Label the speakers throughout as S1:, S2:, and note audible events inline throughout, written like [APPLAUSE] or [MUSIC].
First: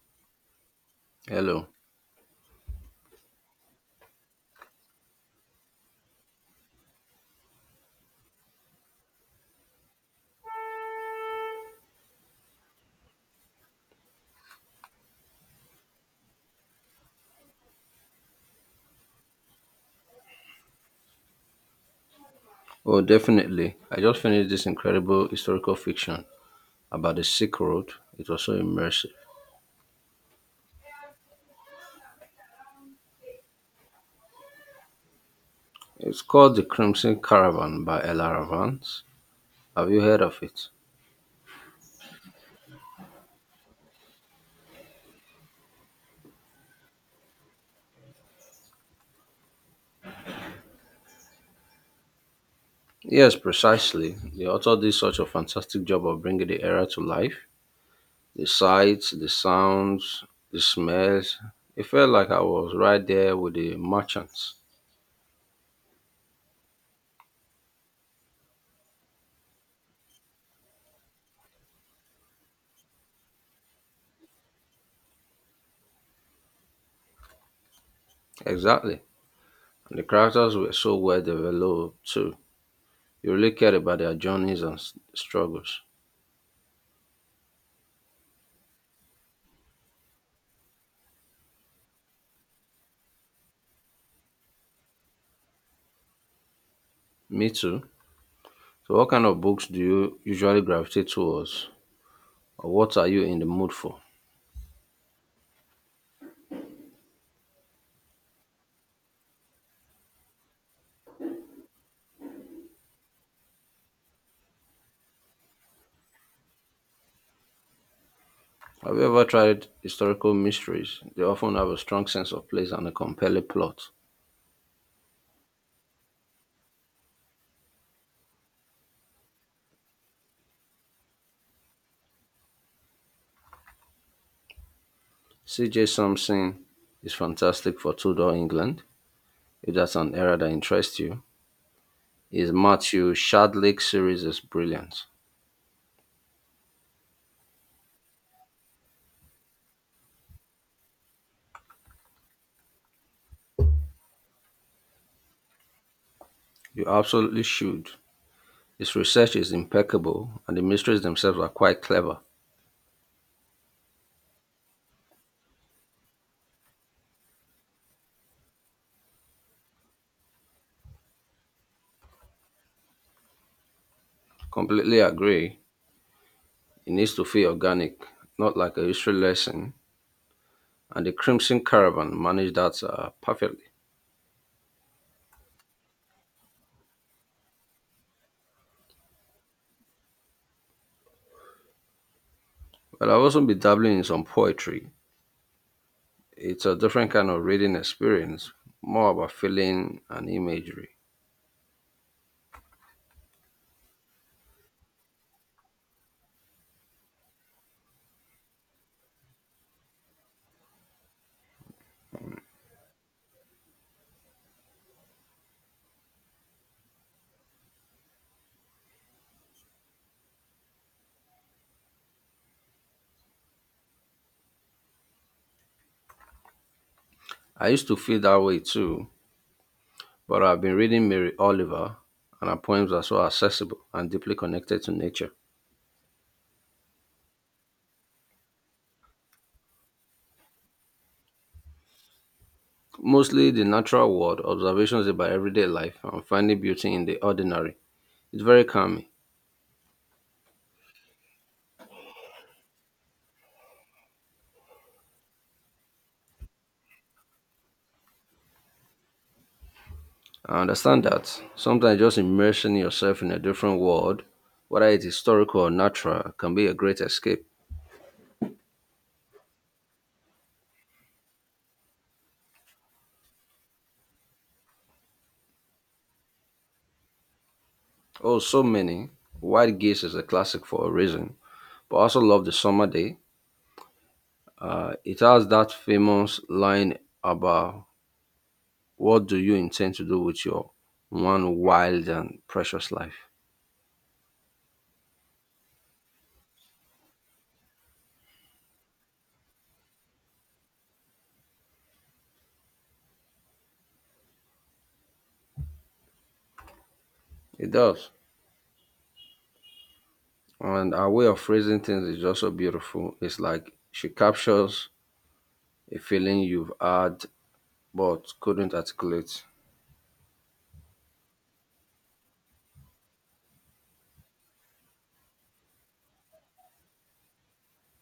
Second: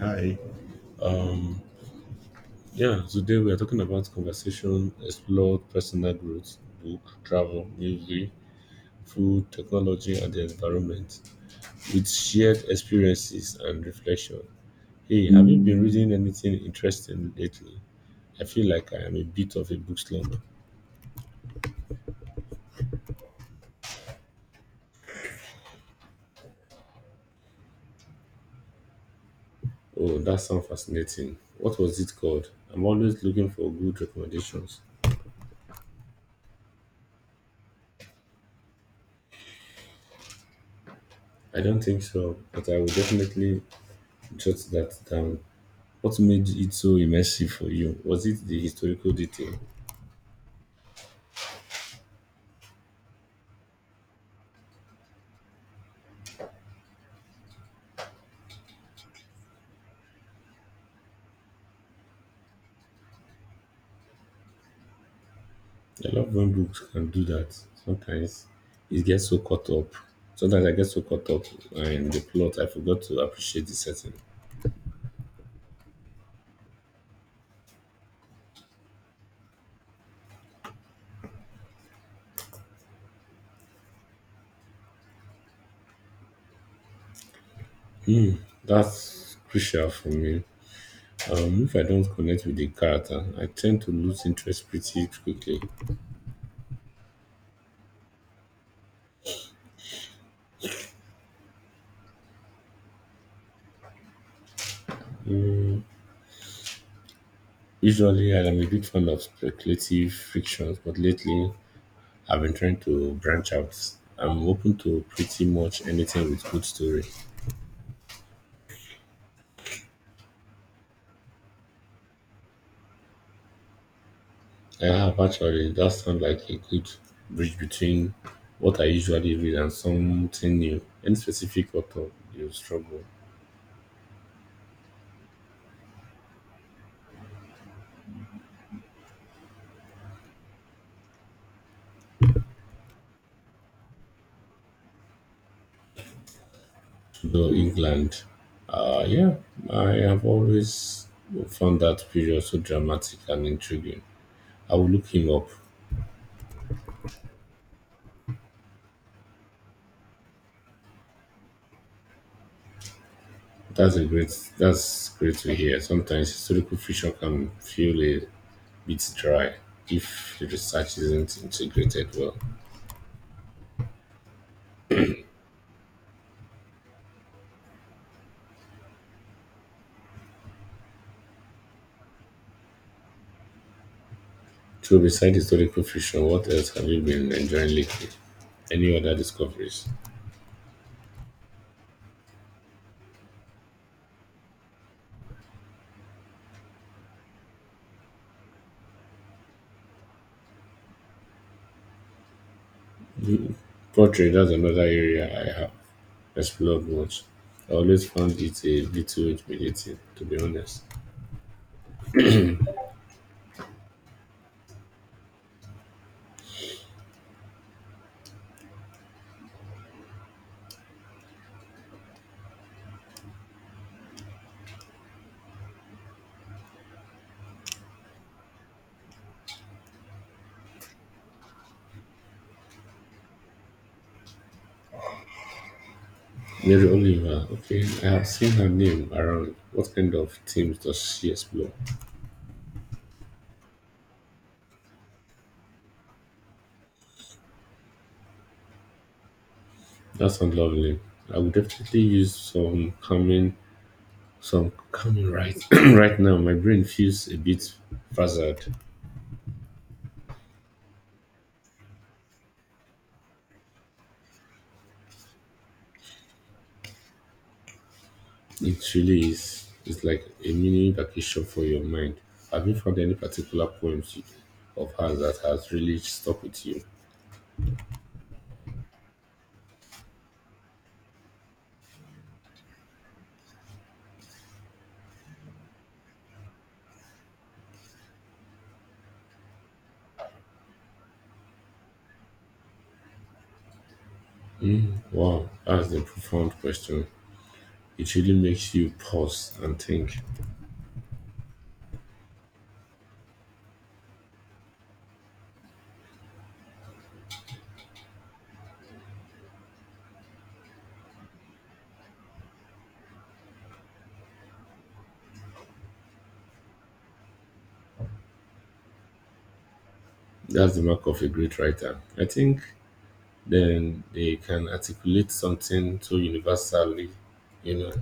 S1: Hi.
S2: Hello.
S1: Yeah, today we are talking about conversation, explore personal growth, book, travel, music, food, technology, and the environment with shared experiences and reflection. Hey, have you been reading anything interesting lately? I feel like I am a bit of a book slumber.
S2: Oh, definitely. I just finished this incredible historical fiction about the Silk Road. It was so immersive.
S1: Oh, that sounds fascinating. What was it called? I'm always looking for good recommendations.
S2: It's called The Crimson Caravan by Ella Vance. Have you heard of it?
S1: I don't think so, but I will definitely jot that down. What made it so immersive for you? Was it the historical detail?
S2: Yes, precisely. The author did such a fantastic job of bringing the era to life. The sights, the sounds, the smells. It felt like I was right there with the merchants.
S1: I love when books can do that. Sometimes it gets so caught up sometimes I get so caught up, in the plot I forgot to appreciate the setting.
S2: Exactly. And the characters were so well developed too. You really cared about their journeys and struggles.
S1: That's crucial for me. If I don't connect with the character I tend to lose interest pretty quickly.
S2: Me too. So, what kind of books do you usually gravitate towards, or what are you in the mood for?
S1: Mm, Usually I'm a big fan of speculative fictions, but lately I've been trying to branch out. I'm open to pretty much anything with good story.
S2: Have you ever tried historical mysteries? They often have a strong sense of place and a compelling plot.
S1: I have actually. That sounds like a good bridge between what I usually read and something new. Any specific author you struggle
S2: C.J. Sampson is fantastic for Tudor England, if that's an era that interests you. His Matthew Shadlick series is brilliant.
S1: to know England? Yeah, I have always found that period so dramatic and intriguing. I will look him up.
S2: You absolutely should. His research is impeccable, and the mysteries themselves are quite clever.
S1: That's a great. That's great to hear. Sometimes historical fiction can feel a bit dry if the research isn't integrated well.
S2: Completely agree. It needs to feel organic, not like a history lesson, and the Crimson Caravan managed that perfectly.
S1: So beside historical fiction, what else have you been enjoying lately? Any other discoveries?
S2: Well, I have also been dabbling in some poetry. It's a different kind of reading experience, more about feeling and imagery.
S1: Poetry, that's another area I have explored much. I always found it a little intimidating, to be honest.
S2: I used to feel that way too, but I've been reading Mary Oliver, and her poems are so accessible and deeply connected to nature.
S1: Mary Oliver, okay, I have seen her name around. What kind of themes does she explore?
S2: Mostly the natural world, observations about everyday life, and finding beauty in the ordinary. It's very calming.
S1: That sounds lovely. I would definitely use some calming, right [CLEARS THROAT] right now. My brain feels a bit frazzled.
S2: I understand that. Sometimes just immersing yourself in a different world, whether it's historical or natural, can be a great escape.
S1: It really is. It's like a mini vacation for your mind. Have you found any particular of hers that has really stuck with you?
S2: Oh, so many. White Gaze is a classic for a reason. But I also love The Summer Day. It has that famous line about what do you intend to do with your one wild and precious life.
S1: Mm, wow, that's a profound question. It really makes you pause and think.
S2: It does. And our way of phrasing things is also beautiful. It's like she captures a feeling you've had but couldn't articulate.
S1: That's the mark of a great writer. I think then they can articulate something so universally, you know.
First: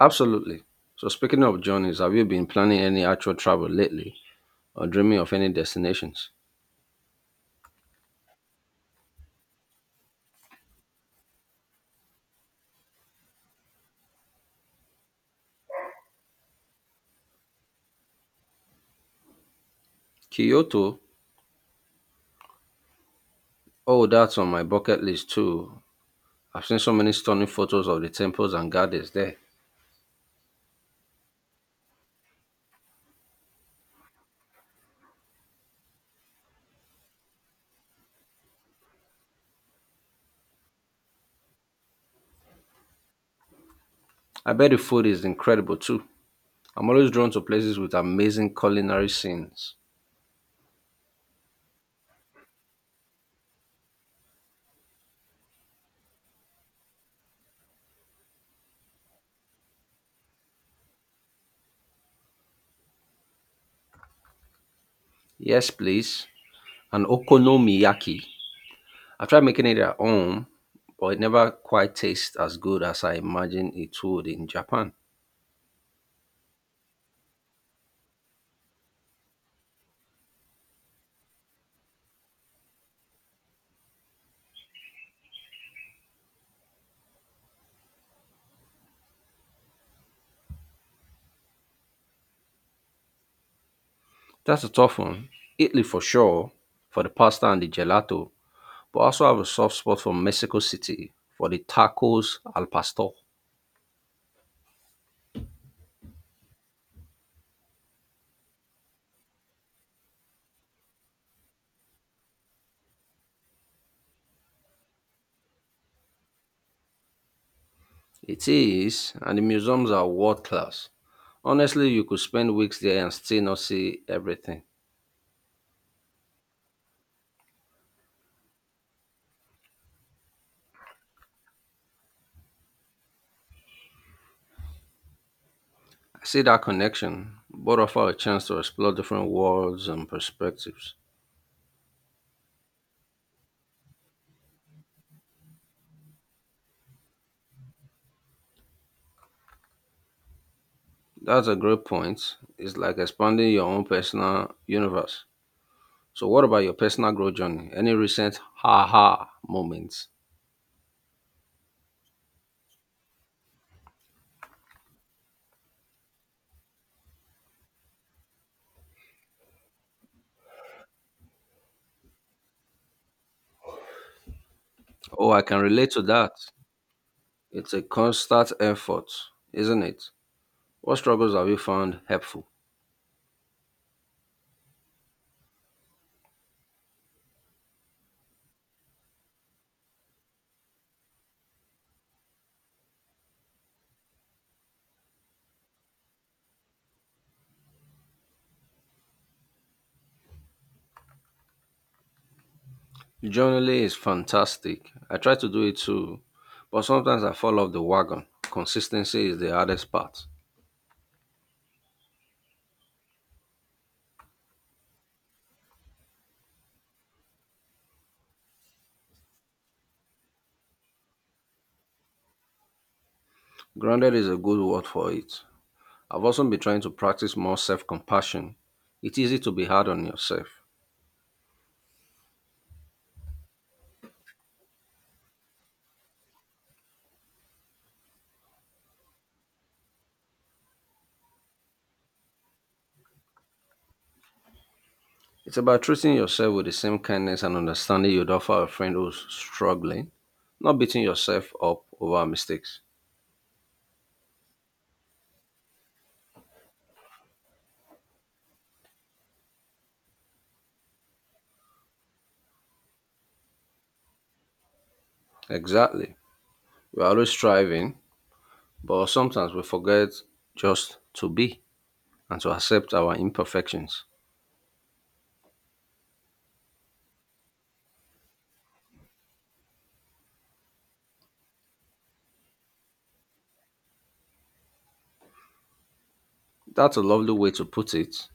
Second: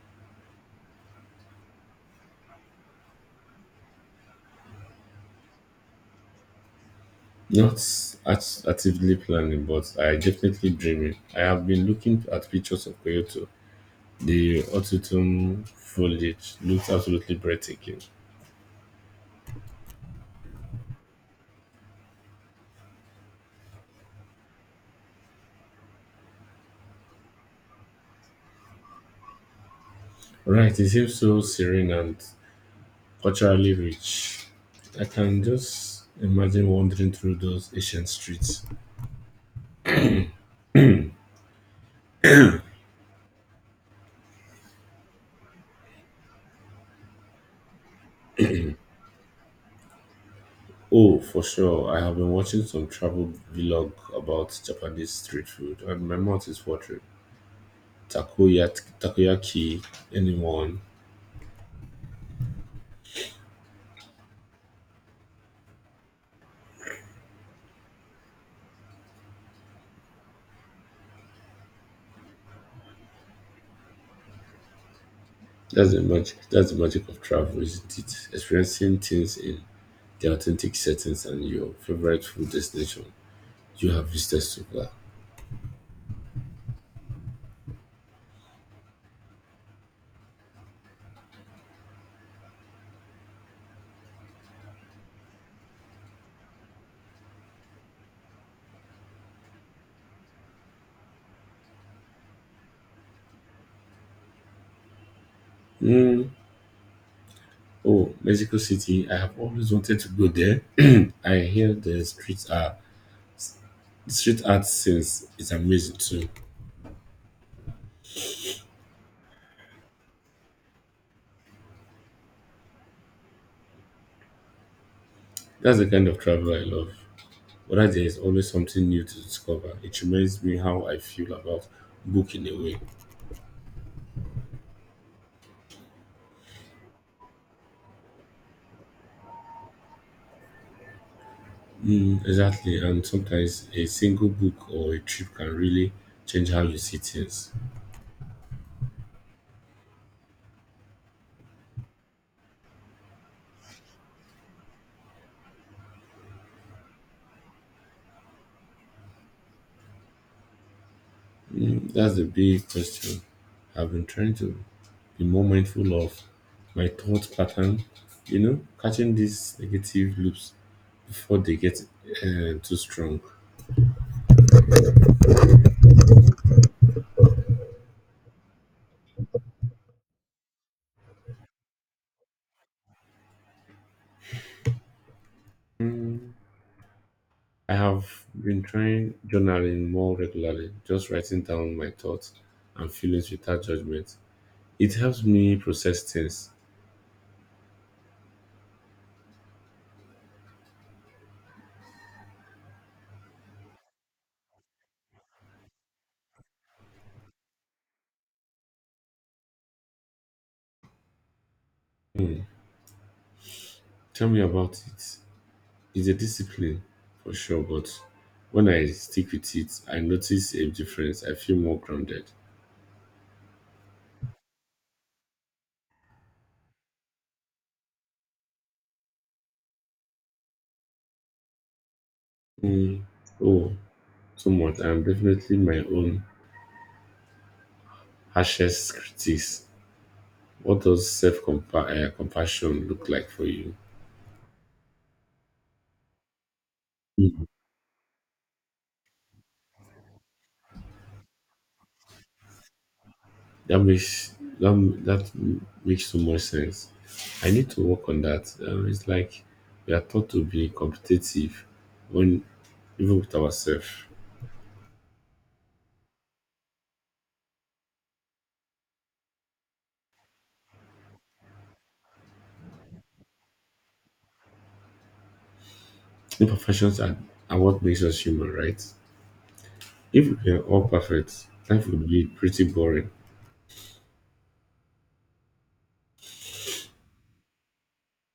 S2: Absolutely. So, speaking of journeys, have you been planning any actual travel lately or dreaming of any destinations?
S1: Not actively planning, but I definitely dreaming. I have been looking at pictures of Kyoto. The autumn foliage looks absolutely breathtaking.
S2: Kyoto? Oh, that's on my bucket list too. I've seen so many stunning photos of the temples and gardens there.
S1: Right, it seems so serene and culturally rich. I can just imagine wandering through those ancient streets.
S2: I bet the food is incredible too. I'm always drawn to places with amazing culinary scenes.
S1: Oh, for sure. I have been watching some travel vlog about Japanese street food, and my mouth is watering. Takoyaki, anyone?
S2: Yes, please. And okonomiyaki. I tried making it at home, but it never quite tastes as good as I imagined it would in Japan.
S1: That's the magic. That's the magic of travel, isn't it? Experiencing things in the authentic settings, and your favorite food destination you have visited so far?
S2: That's a tough one. Italy for sure, for the pasta and the gelato, but I also have a soft spot for Mexico City for the tacos al pastor.
S1: Mm, oh, Mexico City. I have always wanted to go there. [CLEARS THROAT] I hear the streets are The street art scenes is amazing too.
S2: It is, and the museums are world class. Honestly, you could spend weeks there and still not see everything.
S1: That's the kind of travel I love. Whether there is always something new to discover, it reminds me how I feel about book in a way.
S2: I see that connection, but offer a chance to explore different worlds and perspectives.
S1: Mm, exactly, and sometimes a single book or a trip can really change how you see things.
S2: That's a great point. It's like expanding your own personal universe. So, what about your personal growth journey? Any recent ha ha moments?
S1: Mm, that's the big question. I've been trying to be more mindful of my thought pattern, you know, catching these negative loops before they get too strong.
S2: Oh, I can relate to that. It's a constant effort, isn't it? What struggles have you found helpful?
S1: Mm, I have been trying journaling more regularly, just writing down my thoughts and feelings without judgment. It helps me process things.
S2: Journaling is fantastic. I try to do it too, but sometimes I fall off the wagon. Consistency is the hardest part.
S1: Mm, tell me about it. It's a discipline for sure, but when I stick with it, I notice a difference. I feel more grounded.
S2: Grounded is a good word for it. I've also been trying to practice more self compassion. It's easy to be hard on yourself.
S1: Mm, oh, too much. I'm definitely my own harshest critic. What does self compassion look like for you?
S2: It's about treating yourself with the same kindness
S1: Mm,
S2: and understanding you'd offer a friend who's struggling, not beating yourself up over mistakes.
S1: That makes that makes so much sense. I need to work on that. It's like we are taught to be competitive when even with ourselves.
S2: Exactly. We're always striving, but sometimes we forget just to be and to accept our imperfections.
S1: Imperfections are what makes us human, right? If we were all perfect, life would be pretty boring.
S2: That's a lovely way to put it.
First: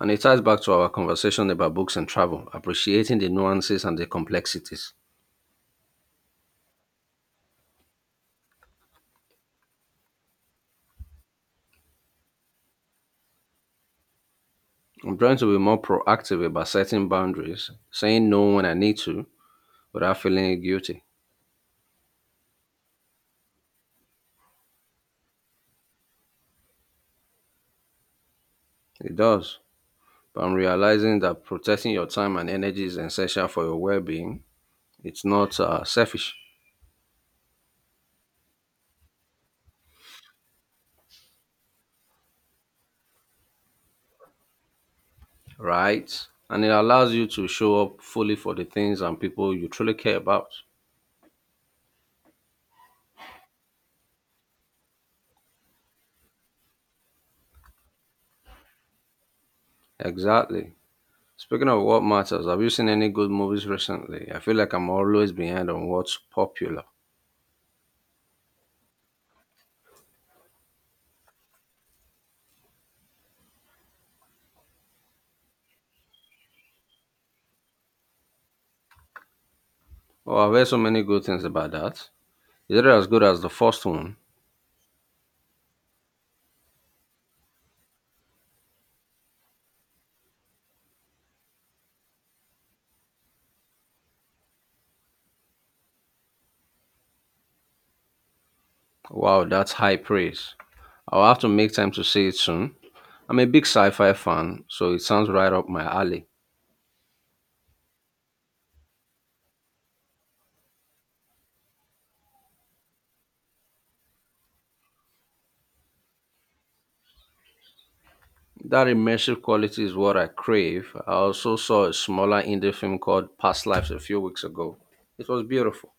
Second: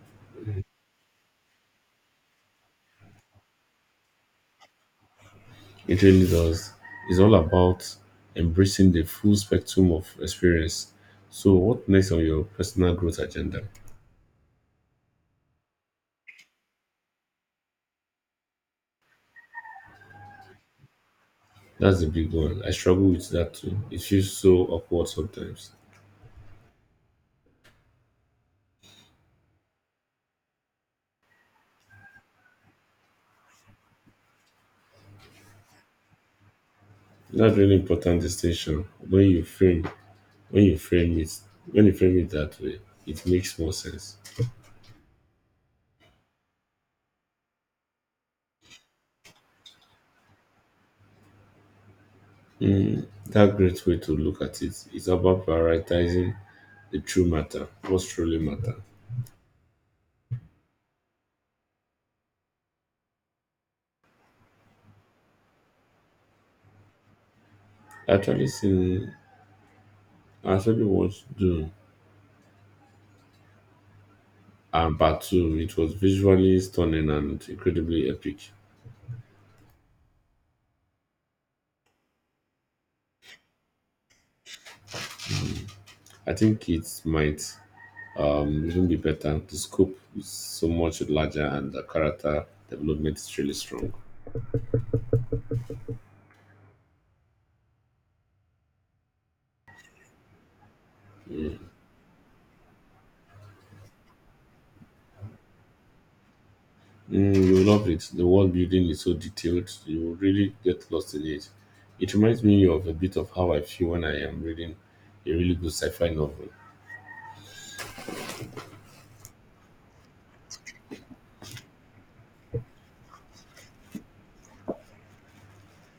S2: And it ties back to our conversation about books and travel, appreciating the nuances and the complexities.
S1: It really does. It's all about embracing the full spectrum of experience. So, what next on your personal growth agenda?
S2: I'm trying to be more proactive about setting boundaries, saying no when I need to without feeling guilty.
S1: That's the big one. I struggle with that too. It feels so awkward sometimes.
S2: It does. But I'm realizing that protecting your time and energy is essential for your well being. It's not selfish.
S1: That's really important distinction. When you frame it, when you frame it that way, it makes more sense.
S2: Right. And it allows you to show up fully for the things and people you truly care about.
S1: That great way to look at it is about prioritizing the true matter, what's truly matter.
S2: Exactly. Speaking of what matters, have you seen any good movies recently? I feel like I'm always behind on what's popular.
S1: I Actually, seen I actually watched Dune and part two. It was visually stunning and incredibly epic.
S2: Oh, I've heard so many good things about that. Is it as good as the first one?
S1: I think it might even be better. The scope is so much larger and the character development is really strong.
S2: Wow, that's high praise. I'll have to
S1: Mm.
S2: make time to see it soon. I'm a big sci fi fan, so it sounds right up my alley.
S1: Mm, you will love it. The world building is so detailed, you will really get lost in it. It reminds me of a bit of how I feel when I am reading a really good sci-fi novel.
S2: That immersive quality is what I crave. I also saw a smaller indie film called Past Lives a few weeks ago. It was beautiful.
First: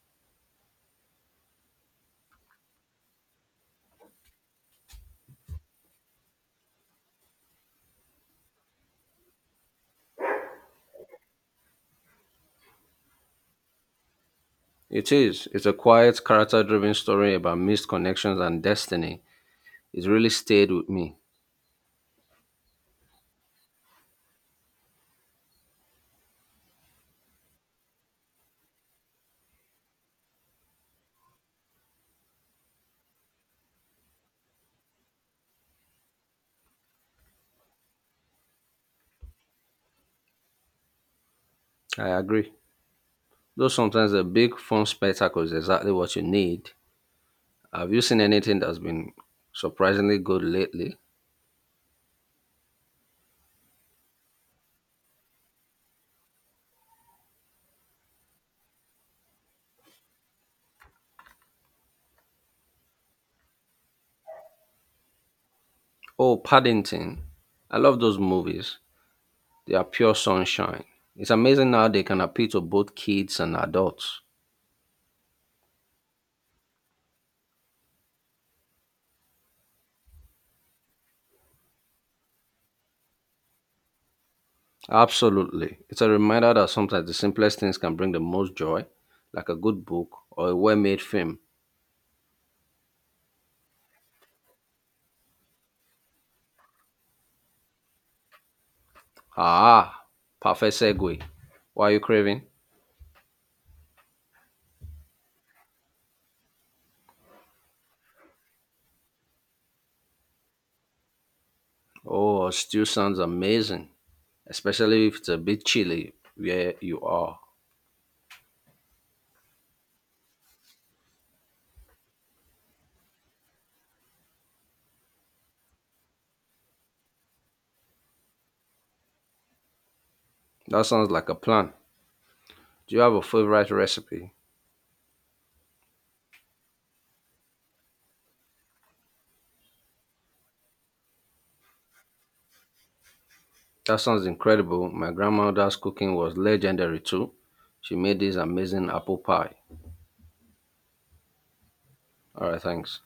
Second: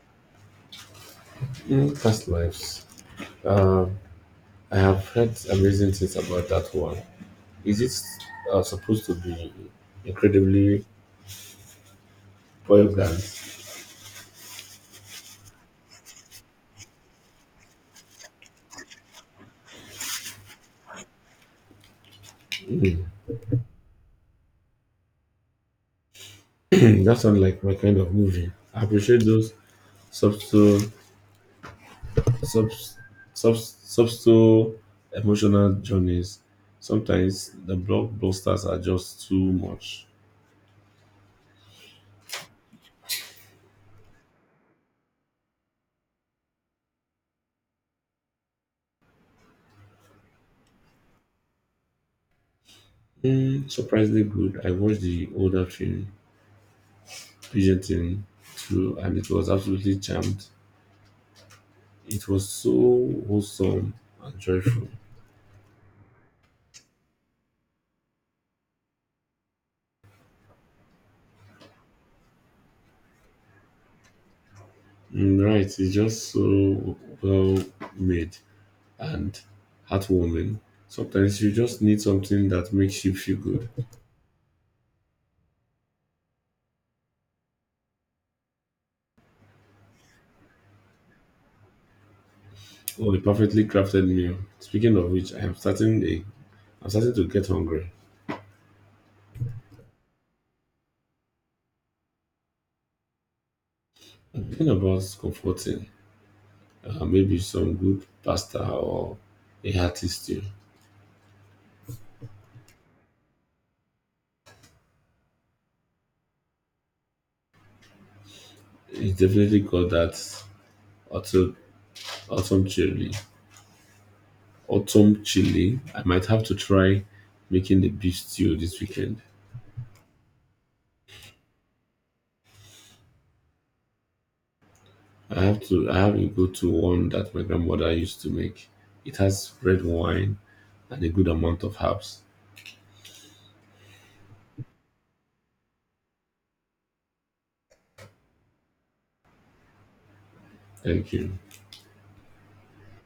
S1: Mm, past lives. um I have heard amazing things about that one. Is it supposed to be incredibly poignant?
S2: It is. It's a quiet, character driven story about missed connections and destiny. It really stayed with me.
S1: Hmm, [CLEARS THROAT] that sounds like my kind of movie. I appreciate those subtle, sub, subtle emotional journeys. Sometimes the blockbusters are just too much.
S2: I agree. Though sometimes a big film spectacle is exactly what you need. Have you seen anything that's been surprisingly good lately?
S1: Hmm, surprisingly good. I watched the older film, Pigeon too, and it was absolutely charmed. It was so wholesome and joyful.
S2: Oh, Paddington. I love those movies. They are pure sunshine. It's amazing how they can appeal to both kids and adults.
S1: Mm, right, it's just so well made and heartwarming. Sometimes you just need something that makes you feel good.
S2: Absolutely. It's a reminder that sometimes the simplest things can bring the most joy, like a good book or a well made film.
S1: Oh, a perfectly crafted meal. Speaking of which, I'm starting to get hungry.
S2: Ah, perfect segue. What are you craving?
S1: I'm thinking about comforting, maybe some good pasta or a hearty stew.
S2: Oh, stew sounds amazing, especially if it's a bit chilly where you are.
S1: It's definitely got that autumn, autumn chili. Autumn chili. I might have to try making the beef stew this weekend.
S2: That sounds like a plan. Do you have a favorite recipe?
S1: I have a go-to one that my grandmother used to make. It has red wine and a good amount of herbs.
S2: That sounds incredible. My grandmother's cooking was legendary too. She made this amazing apple pie.
S1: Thank you.
S2: All right, thanks.